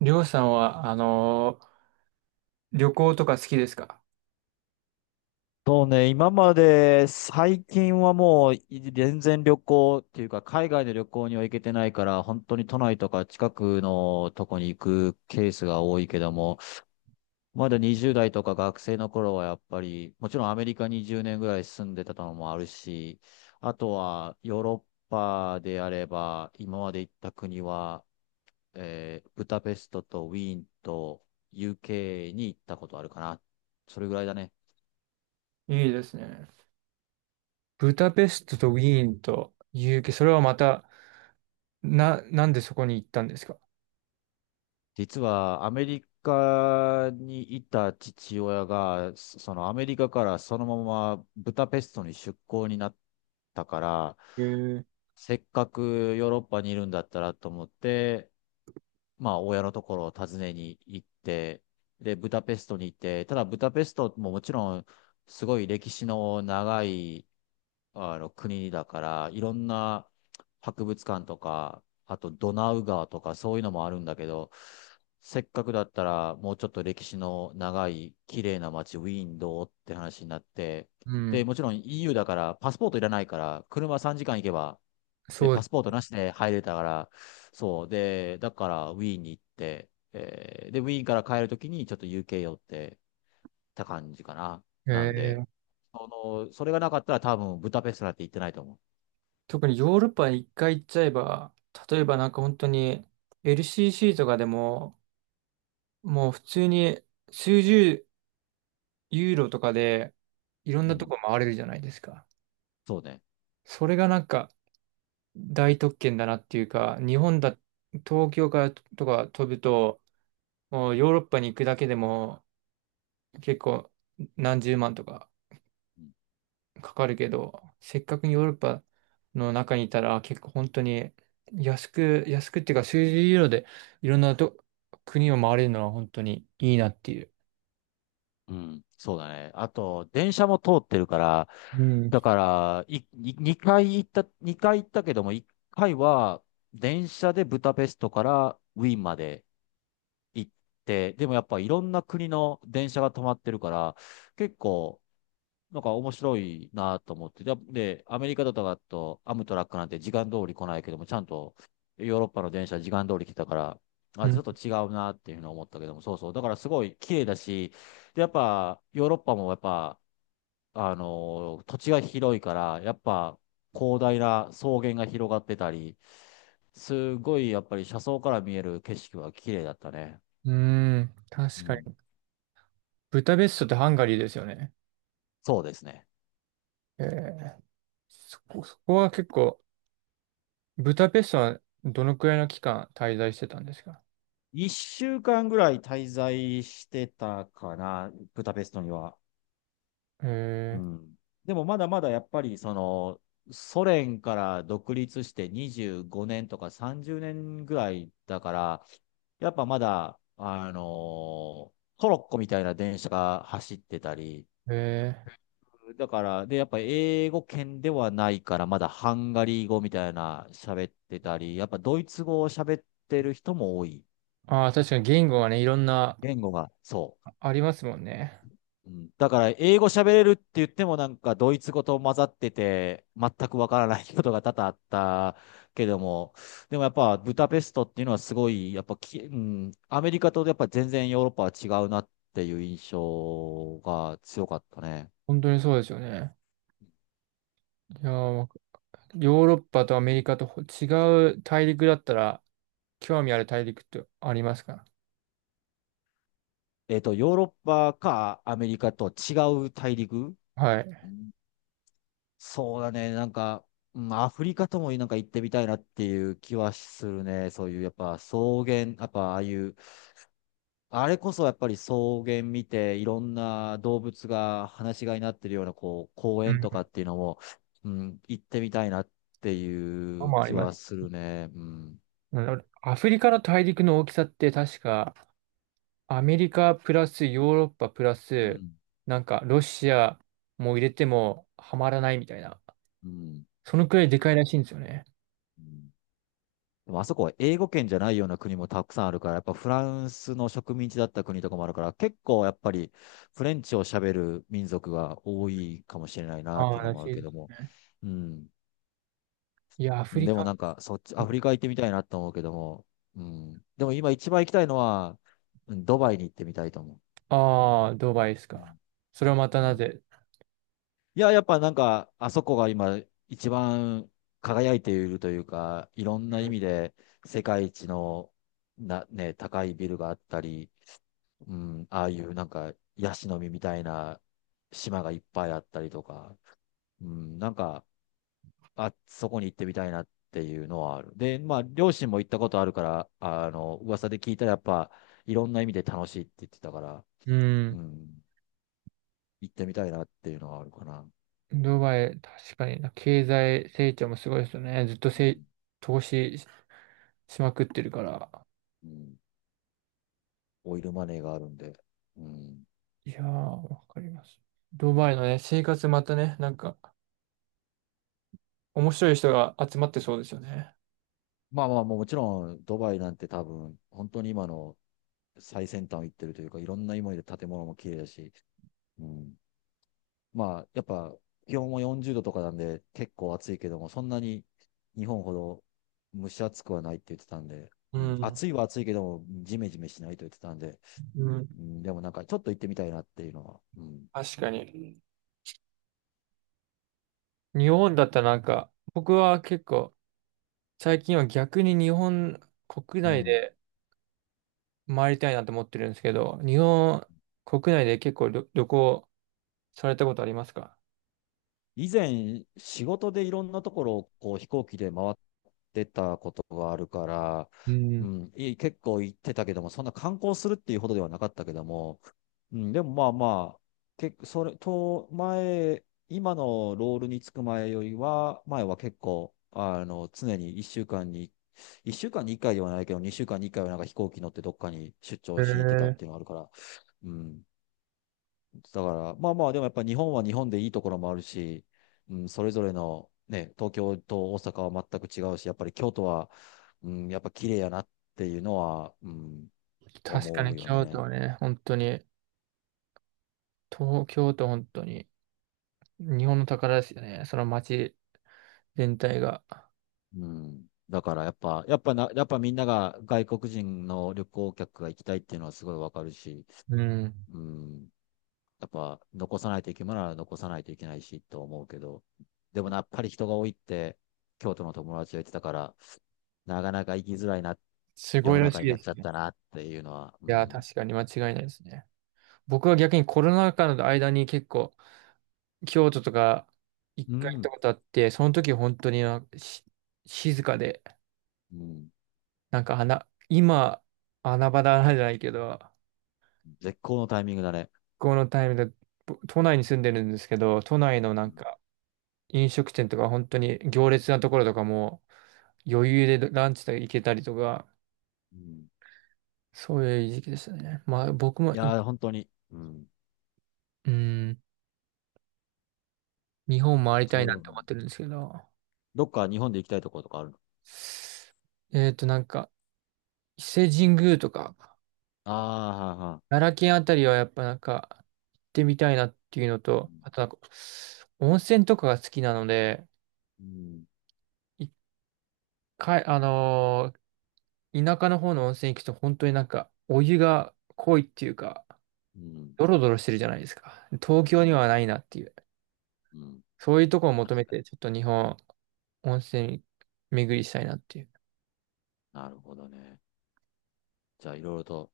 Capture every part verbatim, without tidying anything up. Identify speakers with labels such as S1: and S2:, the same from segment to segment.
S1: りょうさんは、あのー旅行とか好きですか？
S2: そうね、今まで最近はもうい全然旅行っていうか海外の旅行には行けてないから本当に都内とか近くのとこに行くケースが多いけども、まだにじゅうだい代とか学生の頃はやっぱりもちろんアメリカにぜろねんぐらい住んでたのもあるし、あとはヨーロッパであれば今まで行った国は、えーブダペストとウィーンと ユーケー に行ったことあるかな。それぐらいだね。
S1: いいですね。ブダペストとウィーンと ユーケー、それはまた、な、なんでそこに行ったんですか？
S2: 実はアメリカにいた父親が、そそのアメリカからそのままブダペストに出向になったから、
S1: へえ。
S2: せっかくヨーロッパにいるんだったらと思って、まあ、親のところを訪ねに行って、で、ブダペストに行って、ただブダペストももちろん、すごい歴史の長い、あの、国だから、いろんな博物館とか、あとドナウ川とかそういうのもあるんだけど、せっかくだったら、もうちょっと歴史の長い、綺麗な街、ウィーンどうって話になって、
S1: うん、
S2: で、もちろん イーユー だから、パスポートいらないから、車さんじかん行けば、で、
S1: そう
S2: パ
S1: で
S2: スポートなしで入れたから、そう。で、だからウィーンに行って、えーで、ウィーンから帰るときにちょっと ユーケー 寄ってた感じかな。
S1: す、へ
S2: なんで、
S1: え。
S2: その、それがなかったら多分ブダペストなんて行ってないと思
S1: 特にヨーロッパに一回行っちゃえば、例えばなんか本当に エルシーシー とかでも、もう普通に数十ユーロとかでいろん
S2: う。う
S1: なと
S2: ん。
S1: こ回れるじゃないですか。
S2: そうね。
S1: それがなんか大特権だなっていうか、日本だ、東京からとか飛ぶと、もうヨーロッパに行くだけでも結構何十万とか
S2: うん、
S1: かかるけど、せっかくヨーロッパの中にいたら結構本当に安く、安くっていうか数十ユーロでいろんなと国を回れるのは本当にいいなっていう。
S2: うん。そうだね。あと、電車も通ってるから、
S1: うん。
S2: だから、い、い2回行った、にかい行ったけども、いっかいは電車でブダペストからウィーンまで行って、でもやっぱいろんな国の電車が止まってるから、結構、なんか面白いなと思って。で、でアメリカとかだと、アムトラックなんて時間通り来ないけども、ちゃんとヨーロッパの電車時間通り来たから、
S1: う
S2: あ、ちょ
S1: ん、
S2: っと違うなっていうふうに思ったけども、そうそう。だからすごい綺麗だし、で、やっぱヨーロッパもやっぱ、あのー土地が広いから、やっぱ広大な草原が広がってたり、すごいやっぱり車窓から見える景色は綺麗だったね。
S1: うーん、
S2: う
S1: 確か
S2: ん。
S1: に。ブタペストってハンガリーですよね。
S2: そうですね。
S1: えー、そこ、そこは結構、ブタペストはどのくらいの期間滞在してたんですか？
S2: いっしゅうかんぐらい滞在してたかな、ブダペストには。う
S1: え
S2: ん。でもまだまだやっぱりその、ソ連から独立してにじゅうごねんとかさんじゅうねんぐらいだから、やっぱまだ、あのトロッコみたいな電車が走ってたり、
S1: ー、え
S2: だから、で、やっぱ英語圏ではないから、まだハンガリー語みたいな喋ってたり、やっぱドイツ語を喋ってる人も多い。
S1: ー、ああ、確かに言語がね、いろんな
S2: 言語が、そう。
S1: ありますもんね。
S2: うん。だから、英語喋れるって言ってもなんか、ドイツ語と混ざってて、全くわからないことが多々あったけども、でもやっぱ、ブダペストっていうのはすごい、やっぱき、うん、アメリカとやっぱ全然ヨーロッパは違うなっていう印象が強かったね。
S1: 本当にそうですよね。いやー、わかヨーロッパとアメリカとほ違う大陸だったら、興味ある大陸ってありますか？
S2: えっと、ヨーロッパかアメリカと違う大陸。
S1: はい。
S2: うん。そうだね、なんか、うん、アフリカともなんか行ってみたいなっていう気はするね。そういう、やっぱ草原、やっぱああいう、あれこそやっぱり草原見て、いろんな動物が放し飼いになってるような、こう、公園とか
S1: う
S2: っていうのも、うん、行ってみたいなってい
S1: ん。
S2: う
S1: もあ
S2: 気
S1: りま
S2: は
S1: す。
S2: するね。うん。
S1: うん、アフリカの大陸の大きさって確か、アメリカプラスヨーロッパプラ
S2: う
S1: ス、
S2: ん。
S1: なんかロシアも入れてもはまらないみたいな。
S2: うん。
S1: そのくらいでかいらしいんですよね。
S2: うん。でもあそこは英語圏じゃないような国もたくさんあるから、やっぱフランスの植民地だった国とかもあるから、結構やっぱりフレンチを喋る民族が多いかもしれないなっ
S1: あ
S2: てい
S1: あ、
S2: うの
S1: らし
S2: もある
S1: いで
S2: けど
S1: す
S2: も。
S1: ね。
S2: うん。
S1: いや、ア
S2: う
S1: フ
S2: ん。
S1: リ
S2: でも
S1: カ。
S2: なんか、そっち、アフリカ行ってみたいなと思うけども、うん。でも今一番行きたいのは、うん、ドバイに行ってみたいと思
S1: ああ、ドバイです
S2: う。う
S1: か。
S2: ん。
S1: それはま
S2: う
S1: たな
S2: ん。
S1: ぜ？
S2: いや、やっぱなんか、あそこが今一番輝いているというか、いろんな意味で世界一のな、ね、高いビルがあったり、うん、ああいうなんか、ヤシの実みたいな島がいっぱいあったりとか、うん、なんか、あ、そこに行ってみたいなっていうのはある。で、まあ、両親も行ったことあるから、あの、噂で聞いたらやっぱ、いろんな意味で楽しいって言ってたから、
S1: う
S2: う
S1: ん。
S2: ん、行ってみたいなっていうのはあるかな。
S1: ドバイ、確かにな、経済成長もすごいですよね。ずっと
S2: う
S1: せ、
S2: ん、
S1: 投資し、しまくってるから。
S2: うん、オイルマネーがあるんで。うん、
S1: いやー、わかります。ドバイのね、生活またね、なんか、面白い人が集まってそうですよね。
S2: まあまあ、もちろん、ドバイなんて多分、本当に今の最先端を行ってるというか、いろんな意味で建物も綺麗だし、うん。まあ、やっぱ、気温もよんじゅうどとかなんで、結構暑いけども、そんなに日本ほど蒸し暑くはないって言ってたんで、
S1: う
S2: うん、
S1: ん。
S2: 暑いは暑いけども、ジメジメしないと言ってたんで、
S1: うん。
S2: うん、でもなんか、ちょっと行ってみたいなっていうのは、うん。
S1: 確かに。日本だったらなんか、僕は結構、最近は逆に日本国
S2: う
S1: 内
S2: ん、
S1: で回りたいなと思ってるんですけど、日本国内で結構旅、旅行されたことありますか？
S2: 以前、仕事でいろんなところをこう飛行機で回ってたことがあるから、
S1: う
S2: う
S1: ん。
S2: ん、い結構行ってたけども、そんな観光するっていうほどではなかったけども、うん、でもまあまあ、けそれと前、今のロールにつく前よりは、前は結構、あの、常に1週間に、いっしゅうかんにいっかいではないけど、にしゅうかんにいっかいはなんか飛行機乗ってどっかに出
S1: へ
S2: 張しに行ってたっ
S1: ー。
S2: ていうのがあるから、うん。だから、まあまあ、でもやっぱ日本は日本でいいところもあるし、うん、それぞれの、ね、東京と大阪は全く違うし、やっぱり京都は、うん、やっぱ綺麗やなっていうのは、うん、
S1: 確か
S2: 思
S1: に
S2: うよ
S1: 京
S2: ね。
S1: 都ね、本当に、東京都本当に、日本の宝ですよね、その街全体が。
S2: うん。だからやっぱ、やっぱな、やっぱみんなが外国人の旅行客が行きたいっていうのはすごいわかるし、
S1: うん。
S2: うん。やっぱ残さないといけないなら残さないといけないしと思うけど、でもなやっぱり人が多いって、京都の友達が言ってたから、なかなか行きづらいな、
S1: す
S2: 世
S1: ごい
S2: の
S1: らし
S2: 中
S1: い
S2: にな
S1: で
S2: っ
S1: す
S2: ちゃっ
S1: ね。
S2: たなっていうのは、う
S1: いや、
S2: ん。
S1: 確かに間違いないですね。僕は逆にコロナ禍の間に結構、京都とか一
S2: う
S1: 回行った
S2: ん。
S1: ことあって、その時本当になんかし静かで、
S2: うん。
S1: なんか穴、今、穴場だなじゃないけど、
S2: 絶好のタイミングだね。
S1: このタイミングで、ぼ都内に住んでるんですけど、都内のな
S2: う
S1: ん
S2: ん。
S1: か、飲食店とか本当に行列なところとかも余裕でランチとか行けたりとか、
S2: うん。
S1: そういう時期でしたね。まあ僕も
S2: い
S1: い、
S2: やー、本当に。うん。
S1: うん、日本回りたいな
S2: そ
S1: っ
S2: う。
S1: て思ってるんですけど、
S2: どっか日本で行きたいところとかあるの？
S1: えっとなんか伊勢神宮とか、
S2: ああー、はーは
S1: 奈良県あたりはやっぱなんか行ってみたいなっていうのと、あとな
S2: ー、
S1: んか温泉とかが好きなので、
S2: うん。うん、
S1: 一回、あのー田舎の方の温泉行くと本当になんかお湯が濃いっていうか、
S2: うん。
S1: ドロドロしてるじゃないですか。東京にはないなっていう。
S2: うん。
S1: そういうとこを求めて、ちょっと日本、温泉巡りしたいなっていう。
S2: なるほどね。じゃあ、いろいろと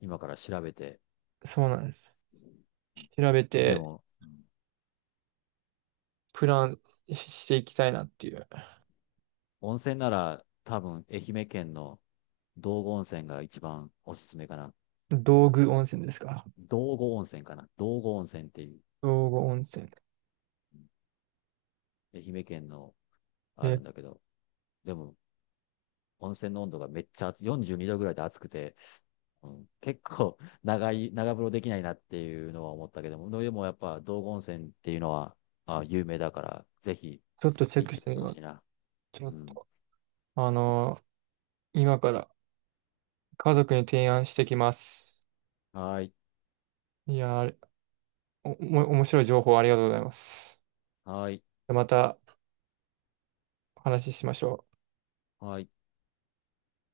S2: 今から調べて。
S1: そうなんです。調べ
S2: で
S1: て、
S2: も、うん、
S1: プランししていきたいなっていう。
S2: 温泉なら多分愛媛県の道後温泉が一番おすすめかな。
S1: 道具温泉ですか。
S2: 道後温泉かな。道後温泉っていう、
S1: 道具温泉。
S2: うん、愛媛県のあ
S1: え、
S2: るんだけど、でも、温泉の温度がめっちゃ暑い、よんじゅうにどぐらいで暑くて、うん、結構長い、長風呂できないなっていうのは思ったけども、でもやっぱ道後温泉っていうのは、あ、有名だから、ぜひ
S1: ちょっとチェッ
S2: 行っ
S1: クし
S2: て
S1: て
S2: みて
S1: み
S2: ほ
S1: ま
S2: し
S1: す。
S2: いな。
S1: ちょ
S2: う
S1: っ
S2: ん。
S1: と、あのー今から家族に提案してきます。
S2: はい。
S1: いやー、あれ、お、おも面白い情報ありがとうございます。
S2: はい。
S1: またお話ししましょう。
S2: はい。